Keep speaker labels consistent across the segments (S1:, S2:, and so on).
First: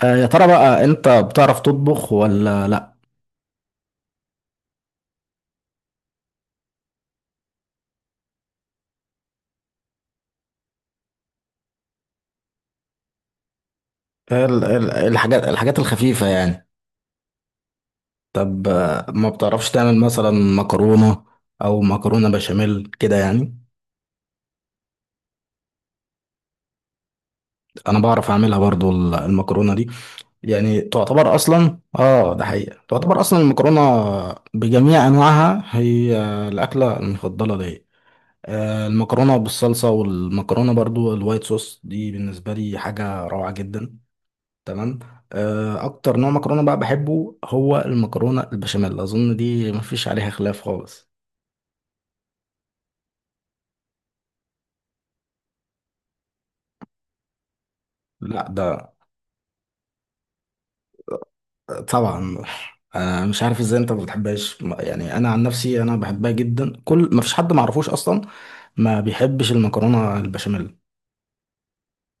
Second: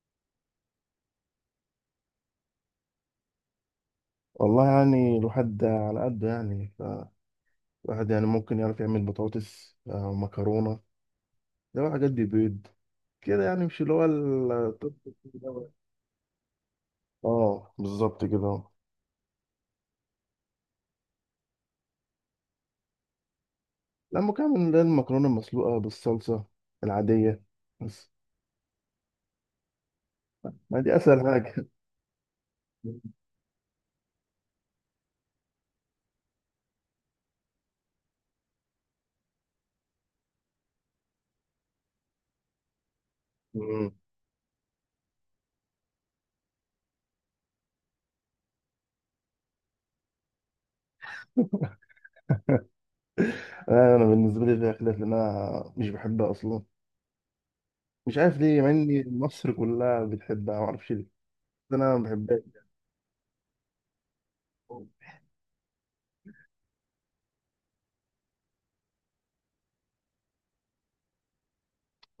S1: يا ترى بقى انت بتعرف تطبخ ولا لا؟
S2: والله يعني الواحد على قده يعني. فالواحد يعني ممكن يعرف يعمل بطاطس، مكرونة. ده حاجات دي بيض كده يعني، مش اللي هو
S1: الحاجات الخفيفة يعني.
S2: اه، بالظبط كده.
S1: طب، ما بتعرفش تعمل مثلا مكرونة او مكرونة بشاميل كده يعني؟
S2: لا، ممكن اعمل اللي هي المكرونة المسلوقة بالصلصة العادية
S1: انا
S2: بس.
S1: بعرف اعملها برضو المكرونة دي. يعني
S2: ما دي اسهل
S1: تعتبر
S2: حاجة.
S1: اصلا، ده حقيقة، تعتبر اصلا المكرونة بجميع انواعها هي الاكلة المفضلة ليا. المكرونة بالصلصة والمكرونة برضو الوايت صوص دي بالنسبة لي حاجة روعة
S2: مم.
S1: جدا. تمام. اكتر نوع مكرونه بقى بحبه هو المكرونه البشاميل، اظن دي مفيش عليها خلاف خالص.
S2: أنا بالنسبة لي فيها خلاف، لان انا مش بحبها اصلا. مش عارف
S1: لا،
S2: ليه، مع
S1: ده
S2: ان مصر كلها بتحبها، ما اعرفش ليه. بس انا ما
S1: طبعا.
S2: بحبهاش.
S1: مش عارف ازاي انت ما بتحبهاش. يعني انا عن نفسي انا بحبها جدا، كل مفيش حد ما اعرفوش اصلا ما بيحبش المكرونه البشاميل.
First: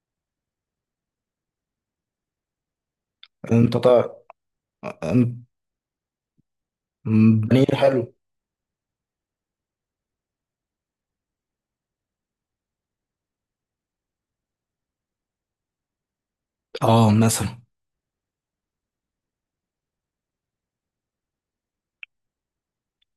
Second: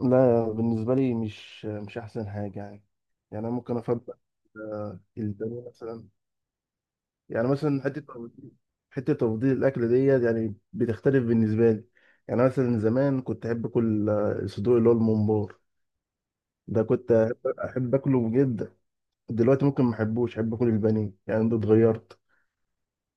S2: لا، بالنسبة لي مش أحسن حاجة يعني. يعني أنا
S1: انت
S2: ممكن أفضل
S1: طبعا.
S2: البانيه مثلا. يعني
S1: بانيه
S2: مثلا
S1: حلو.
S2: حتة تفضيل الأكل ديت يعني بتختلف بالنسبة لي. يعني مثلا زمان كنت أحب أكل الصدور، اللي هو الممبار. ده
S1: اه،
S2: كنت أحب
S1: مثلا
S2: أحب أكله جدا. دلوقتي ممكن ما أحبوش، أحب أكل البانيه، يعني ده اتغيرت.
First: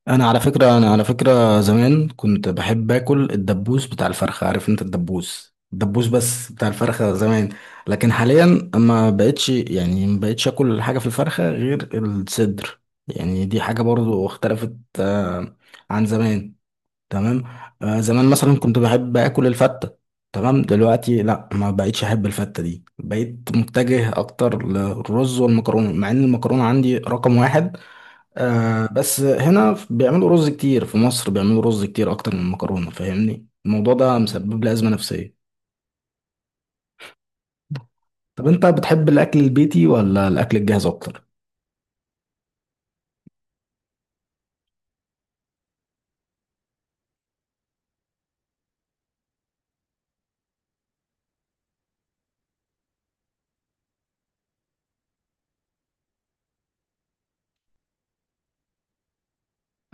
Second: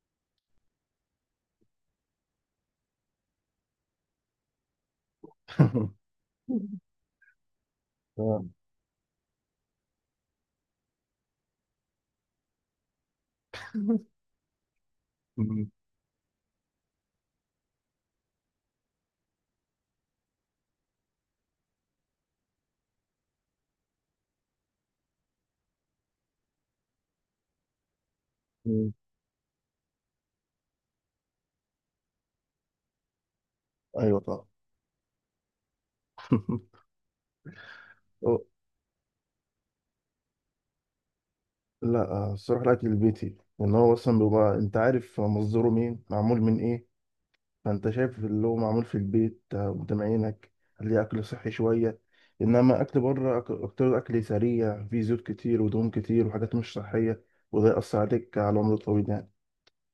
S1: انا على فكره زمان كنت بحب اكل الدبوس بتاع الفرخه، عارف انت الدبوس بس بتاع الفرخه زمان. لكن
S2: آه.
S1: حاليا ما بقتش، يعني ما بقتش اكل حاجه في الفرخه غير الصدر. يعني دي حاجه برضو اختلفت
S2: م-
S1: عن زمان. تمام. زمان مثلا كنت بحب اكل الفته. تمام، دلوقتي لا، ما بقتش احب الفته دي، بقيت متجه اكتر للرز والمكرونه، مع ان المكرونه عندي رقم واحد.
S2: م-
S1: بس هنا بيعملوا رز كتير، في مصر بيعملوا رز كتير اكتر من المكرونه، فاهمني؟ الموضوع ده
S2: أيوه طبعا.
S1: مسبب لي ازمه نفسيه.
S2: أو-
S1: طب انت بتحب الاكل البيتي ولا الاكل الجاهز اكتر؟
S2: لا، الصراحة الأكل البيتي، لأن هو أصلا بيبقى أنت عارف مصدره مين، معمول من إيه. فانت شايف اللي هو معمول في البيت قدام عينك. هتلاقي اكل صحي شويه. انما اكل بره اكتر، اكل سريع فيه زيوت كتير ودهون كتير وحاجات مش صحيه. وده ياثر عليك على العمر الطويل يعني.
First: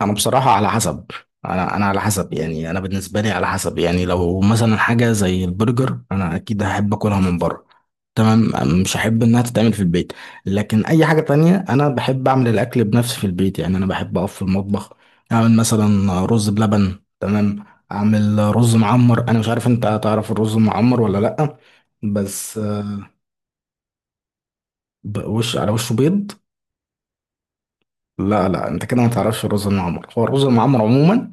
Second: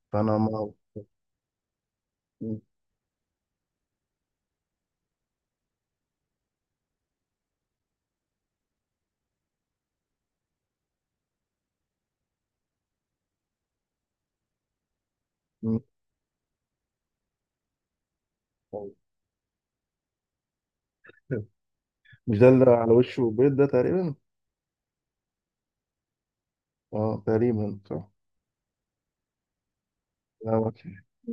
S1: انا
S2: فانا
S1: بصراحه على
S2: ما
S1: حسب، انا على حسب، يعني انا بالنسبه لي على حسب. يعني لو مثلا حاجه زي البرجر، انا اكيد هحب اكلها من بره. تمام. مش هحب انها تتعمل في البيت. لكن اي حاجه تانية انا بحب اعمل الاكل بنفسي في البيت، يعني انا بحب اقف في المطبخ، اعمل
S2: م- م-
S1: مثلا رز بلبن. تمام. اعمل رز معمر. انا مش عارف، انت تعرف الرز المعمر ولا لا؟
S2: مش ده
S1: بس
S2: اللي على وشه بيض ده تقريبا؟
S1: وش، على وشه بيض.
S2: اه، تقريبا صح.
S1: لا لا، انت كده ما تعرفش الرز المعمر. هو الرز
S2: لا،
S1: المعمر
S2: اوكي.
S1: عموما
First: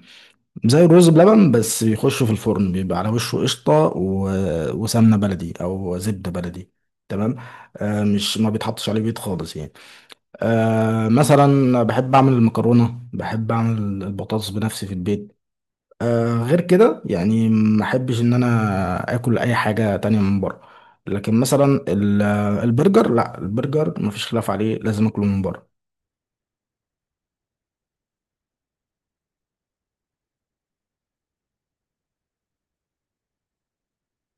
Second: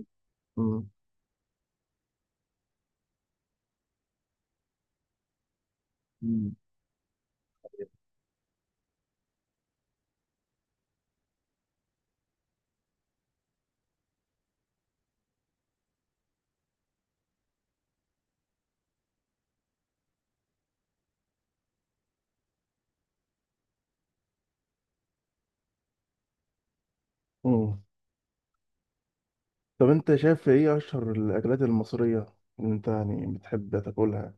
S2: م-
S1: زي الرز بلبن، بس بيخش في الفرن بيبقى على وشه قشطة و وسمنة بلدي أو زبدة
S2: م-
S1: بلدي. تمام. مش ما بيتحطش عليه بيض خالص يعني. مثلا بحب أعمل المكرونة، بحب أعمل البطاطس بنفسي في البيت. غير كده يعني ما أحبش إن أنا آكل أي حاجة تانية من بره. لكن مثلا البرجر، لا، البرجر مفيش خلاف عليه، لازم أكله من بره.
S2: م. طب، انت شايف ايه اشهر الاكلات المصريه اللي انت يعني بتحب تاكلها،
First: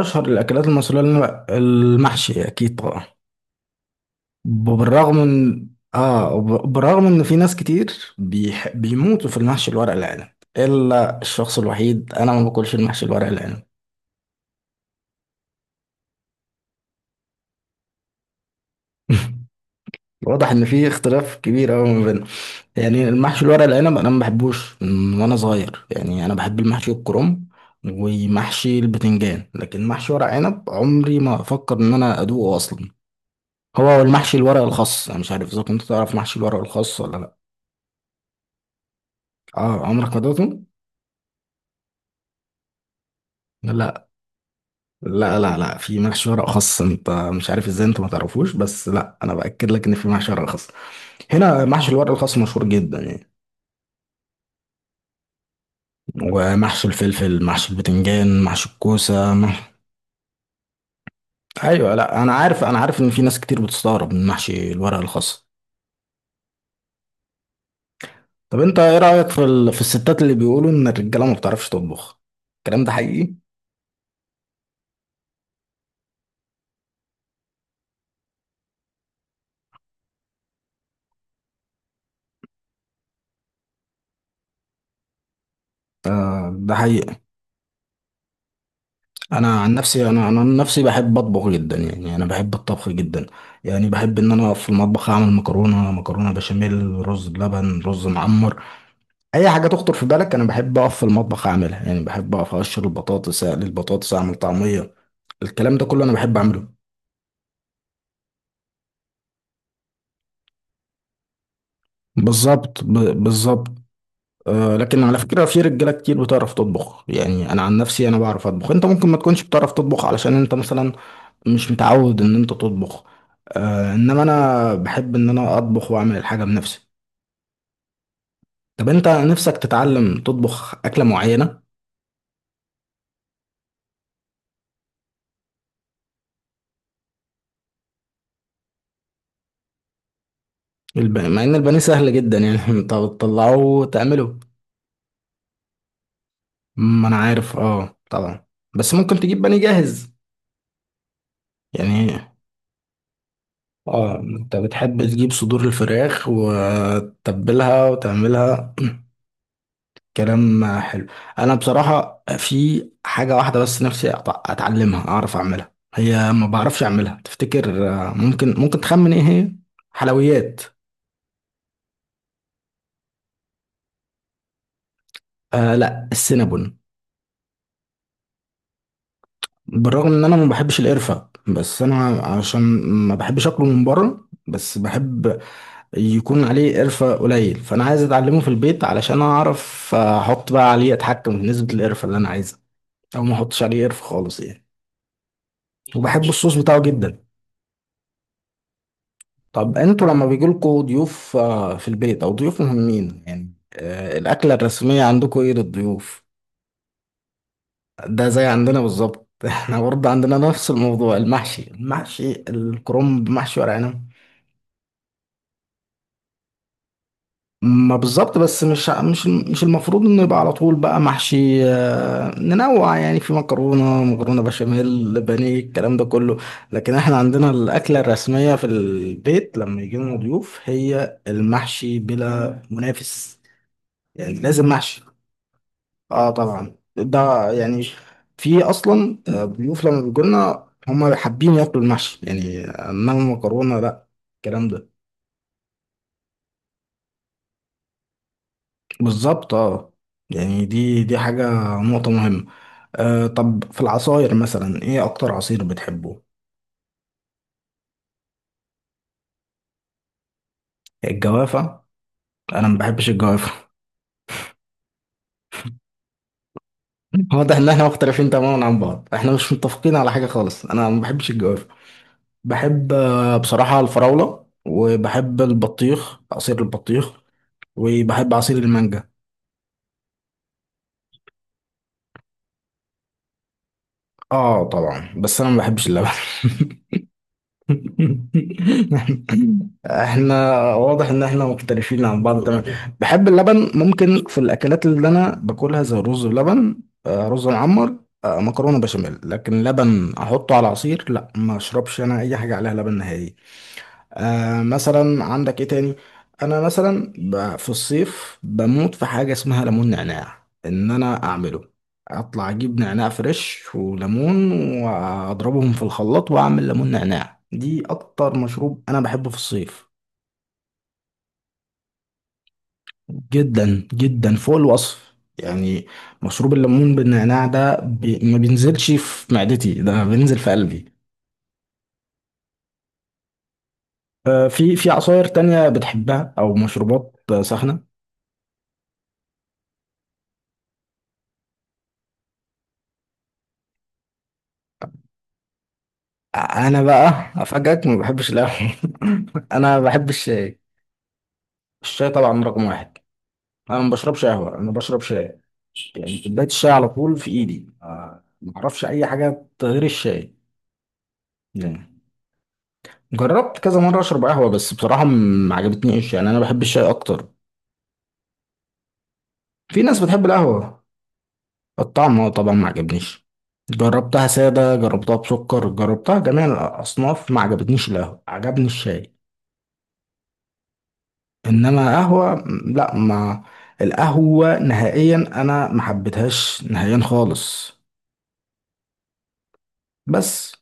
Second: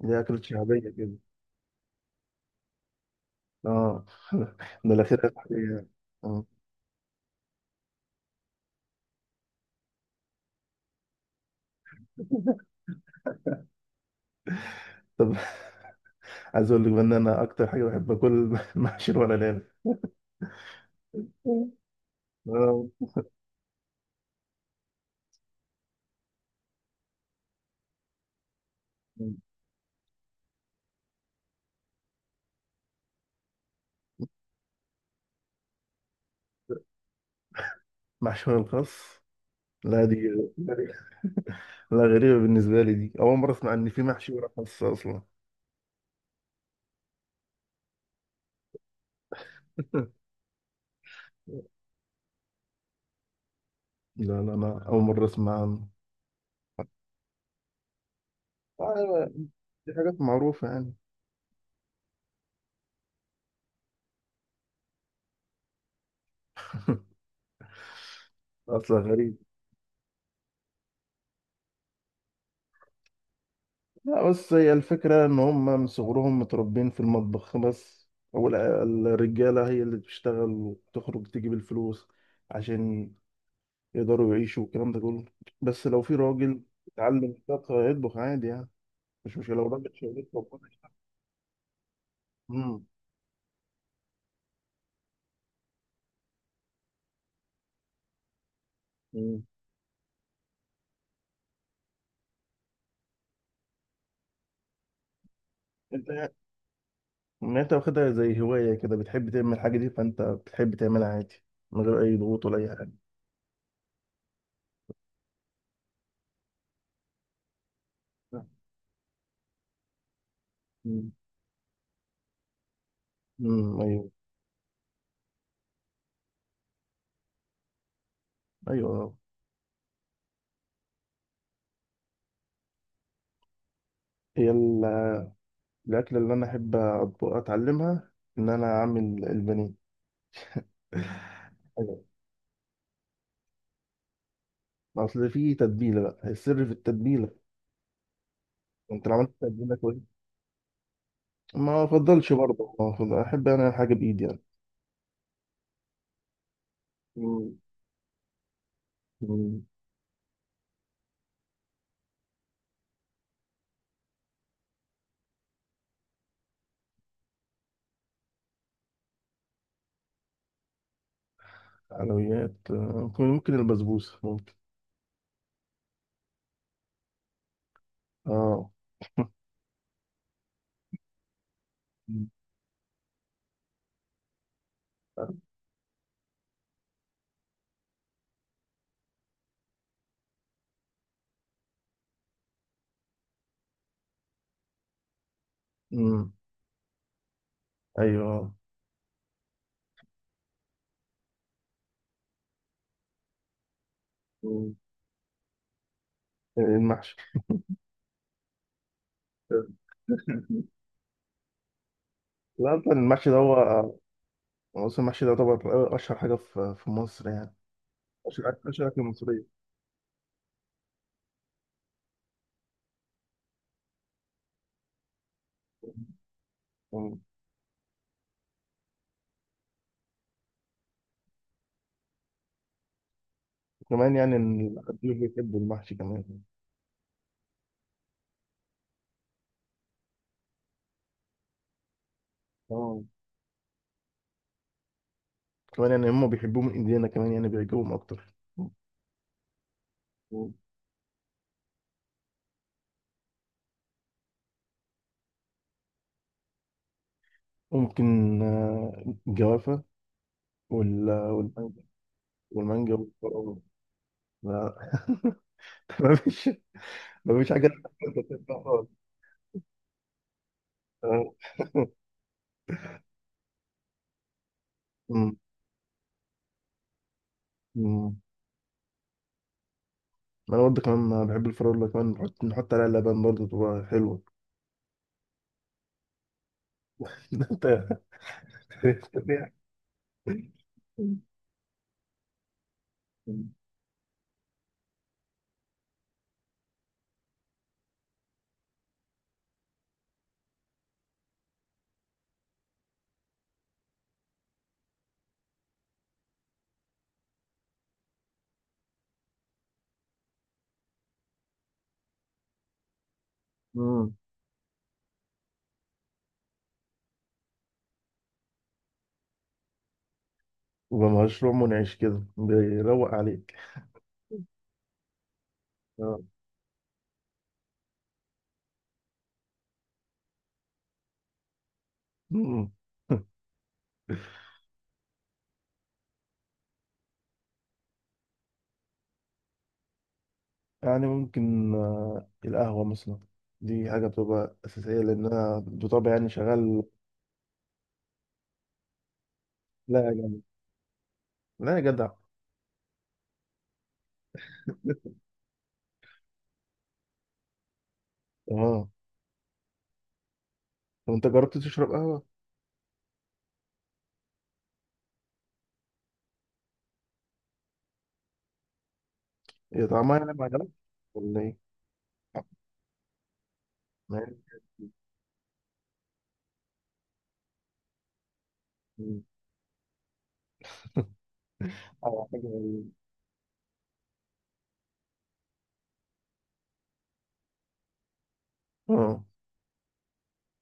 S2: اللي هي اكلات
S1: الأكلات
S2: شعبيه
S1: المصرية
S2: كده؟
S1: اللي المحشي أكيد طبعا.
S2: اه. ده
S1: بالرغم
S2: الاخيره.
S1: ان في ناس كتير بيموتوا في المحشي الورق العنب، الا الشخص الوحيد انا ما باكلش المحشي الورق العنب.
S2: طب، عايز اقول لك بقى ان انا اكتر حاجه بحب اكل محشي الورق العنب.
S1: واضح ان في اختلاف كبير قوي ما بيننا.
S2: آه،
S1: يعني المحشي الورق العنب انا ما بحبوش من وانا صغير، يعني انا بحب المحشي الكرنب ومحشي البتنجان. لكن محشي ورق عنب عمري ما افكر ان انا ادوقه اصلا. هو المحشي الورق الخاص، انا مش عارف اذا كنت تعرف محشي الورق الخاص ولا لا.
S2: محشي ورق الخاص.
S1: اه،
S2: لا،
S1: عمرك ما
S2: دي
S1: دوقته.
S2: لا، غريبه بالنسبه لي، دي اول مره اسمع ان في
S1: لا
S2: محشي ورق خاص اصلا.
S1: لا لا لا، في محشي ورق خاص. انت مش عارف ازاي انت ما تعرفوش، بس لا، انا باكد لك ان في محشي ورق خاص. هنا محشي الورق الخاص مشهور جدا يعني.
S2: لا لا، انا اول مره اسمع عنه.
S1: ومحشي الفلفل، محشي البتنجان، محشي
S2: آه،
S1: الكوسه،
S2: دي حاجات معروفه يعني.
S1: ايوه، لا انا عارف ان في ناس كتير بتستغرب من محشي الورق الخاص. طب انت
S2: اصلا
S1: ايه رايك
S2: غريب.
S1: في في الستات اللي بيقولوا ان الرجاله ما بتعرفش تطبخ؟ الكلام ده حقيقي.
S2: لا، بس هي الفكره ان هم من صغرهم متربين في المطبخ بس. هو ال- الرجاله هي اللي بتشتغل وتخرج تجيب الفلوس، عشان يقدروا يعيشوا والكلام ده كله. بس لو في راجل
S1: ده
S2: اتعلم
S1: حقيقي.
S2: الطبخ، هيطبخ عادي يعني. مش مشكلة
S1: انا
S2: لو
S1: عن
S2: راجل
S1: نفسي
S2: شغال.
S1: انا انا عن نفسي بحب اطبخ جدا، يعني انا بحب
S2: امم.
S1: الطبخ جدا. يعني بحب ان انا اقف في المطبخ، اعمل مكرونه، مكرونه بشاميل، رز بلبن، رز معمر،
S2: أمم.
S1: اي حاجه تخطر في بالك انا بحب اقف في المطبخ اعملها. يعني بحب اقف اقشر البطاطس، اقلي البطاطس، اعمل طعميه، الكلام ده كله
S2: انت
S1: انا
S2: يعني
S1: بحب اعمله.
S2: انت واخدها زي هواية كده، بتحب تعمل الحاجة دي، فانت بتحب تعملها عادي، من غير اي ضغوط ولا اي
S1: بالظبط
S2: حاجة.
S1: ب- بالظبط لكن على فكره في رجاله كتير بتعرف تطبخ، يعني انا عن نفسي انا بعرف اطبخ. انت ممكن ما تكونش بتعرف تطبخ علشان انت مثلا
S2: امم.
S1: مش متعود ان انت تطبخ.
S2: أمم، ايوه.
S1: انما انا بحب ان انا اطبخ واعمل الحاجه بنفسي. طب انت
S2: ايوه.
S1: نفسك تتعلم تطبخ اكله معينه؟
S2: هي ال- الاكلة اللي انا احب اتعلمها، ان انا اعمل البانيه.
S1: مع ان البانيه
S2: أيوة.
S1: سهل جدا يعني، انت بتطلعه وتعمله.
S2: اصل في تتبيله بقى، السر في
S1: ما انا
S2: التتبيله.
S1: عارف، طبعا، بس
S2: انت لو
S1: ممكن
S2: عملت
S1: تجيب بانيه
S2: تتبيله كويس،
S1: جاهز
S2: ما
S1: يعني.
S2: افضلش برضه، ما أفضل- احب انا الحاجه
S1: اه،
S2: بايدي يعني.
S1: انت بتحب تجيب صدور الفراخ
S2: مم.
S1: وتتبلها وتعملها.
S2: مم.
S1: كلام حلو. انا بصراحه في حاجه واحده بس نفسي اتعلمها، اعرف اعملها، هي ما بعرفش اعملها. تفتكر، ممكن تخمن ايه هي؟ حلويات.
S2: حلويات، ممكن البسبوسة ممكن.
S1: لا، السينابون.
S2: اه.
S1: بالرغم ان انا ما بحبش القرفه، بس انا
S2: مم.
S1: عشان ما بحبش اكله من بره، بس بحب يكون عليه قرفه قليل. فانا عايز اتعلمه في البيت علشان اعرف احط بقى عليه، اتحكم في نسبه القرفه اللي انا عايزها، او ما احطش عليه قرفه خالص يعني. وبحب
S2: مم.
S1: الصوص بتاعه جدا.
S2: ايوه.
S1: طب انتوا لما بيجيلكوا ضيوف في البيت او ضيوف مهمين يعني، الاكله
S2: مم.
S1: الرسميه عندكوا ايه للضيوف؟
S2: المحشي.
S1: ده زي عندنا بالظبط.
S2: طب،
S1: احنا برضه عندنا نفس الموضوع، المحشي، المحشي
S2: لا، أصلاً
S1: الكرنب،
S2: المحشي ده هو.
S1: محشي ورق عنب.
S2: أصلا المحشي ده طبعا أشهر حاجة في مصر يعني.
S1: ما بالظبط،
S2: أشهر
S1: بس
S2: أكل أشهر
S1: مش
S2: أكل
S1: مش
S2: مصرية.
S1: مش المفروض انه يبقى على طول بقى محشي، ننوع، يعني في مكرونه، مكرونه بشاميل، بانيه، الكلام ده كله. لكن احنا
S2: مم.
S1: عندنا الاكله الرسميه في البيت لما يجي لنا ضيوف هي المحشي بلا منافس.
S2: كمان
S1: يعني
S2: يعني إن
S1: لازم محشي.
S2: الأكل بيحبوا المحشي كمان.
S1: اه طبعا، ده يعني في اصلا ضيوف لما بيجوا لنا هم حابين ياكلوا المحشي يعني،
S2: اه.
S1: انما المكرونه لا. الكلام ده
S2: كمان يعني هما بيحبوه من إيدينا كمان، يعني بيعجبهم أكتر.
S1: بالظبط، اه.
S2: مم.
S1: يعني دي حاجه، نقطه مهمه. طب في العصاير مثلا ايه اكتر عصير بتحبه؟
S2: ممكن الجوافة والمانجا،
S1: الجوافه. انا ما
S2: والمانجا
S1: بحبش الجوافه.
S2: والفراولة. لا تمام. مفيش
S1: واضح
S2: حاجة.
S1: ان احنا
S2: أنت
S1: مختلفين
S2: بتحبها
S1: تماما عن
S2: خالص.
S1: بعض، احنا مش متفقين على حاجه خالص، انا ما بحبش
S2: آه.
S1: الجوافه. بحب بصراحه الفراوله،
S2: أمم،
S1: وبحب البطيخ، عصير البطيخ،
S2: أمم.
S1: وبحب عصير المانجا.
S2: أنا برضه كمان بحب الفراولة، كمان نحط عليها لبن برضه تبقى حلوة.
S1: اه طبعا، بس انا ما بحبش اللبن.
S2: أنت. أنت فيها.
S1: احنا واضح ان احنا مختلفين عن بعض، تمام. بحب اللبن ممكن في الاكلات اللي انا باكلها زي الرز بلبن، رز معمر، مكرونه بشاميل، لكن لبن احطه على عصير لا، ما اشربش انا اي حاجه عليها لبن نهائي. مثلا عندك ايه تاني؟ انا مثلا في الصيف بموت في حاجه اسمها ليمون نعناع، ان انا اعمله، اطلع اجيب نعناع فريش
S2: أمم.
S1: وليمون واضربهم في الخلاط واعمل ليمون نعناع. دي اكتر مشروب انا بحبه في الصيف،
S2: يبقى مشروع منعش كده بيروق عليك.
S1: جدا جدا، فوق الوصف يعني.
S2: آه.
S1: مشروب الليمون بالنعناع ده ما بينزلش في معدتي، ده بينزل في قلبي.
S2: أمم.
S1: في عصاير تانية بتحبها او مشروبات ساخنه؟
S2: يعني ممكن القهوة مثلا. دي حاجة بتبقى أساسية، لأن أنا بطبعي يعني
S1: انا
S2: شغال.
S1: بقى افاجئك ما بحبش القهوه. انا ما
S2: لا يا
S1: بحبش
S2: جدع،
S1: الشاي.
S2: لا يا
S1: الشاي
S2: جدع.
S1: طبعا رقم واحد، انا ما بشربش قهوه، انا بشرب شاي. يعني كوبايه الشاي على طول في ايدي، ما اعرفش
S2: اه،
S1: اي حاجه غير الشاي.
S2: طب أنت جربت
S1: يعني.
S2: تشرب قهوة؟
S1: جربت كذا مره اشرب قهوه، بس بصراحه ما عجبتنيش، يعني انا بحب الشاي اكتر. في
S2: هي
S1: ناس
S2: طعمها
S1: بتحب
S2: يعني ما عجبك،
S1: القهوه.
S2: ولا
S1: الطعم هو طبعا ما عجبنيش. جربتها ساده،
S2: إيه؟
S1: جربتها بسكر، جربتها جميع الاصناف، ما عجبتنيش القهوه، عجبني الشاي. انما
S2: أو
S1: قهوه
S2: حاجة غريبة.
S1: لا، ما. القهوه نهائيا، انا ما حبيتهاش نهائيا خالص.
S2: اه.
S1: بس.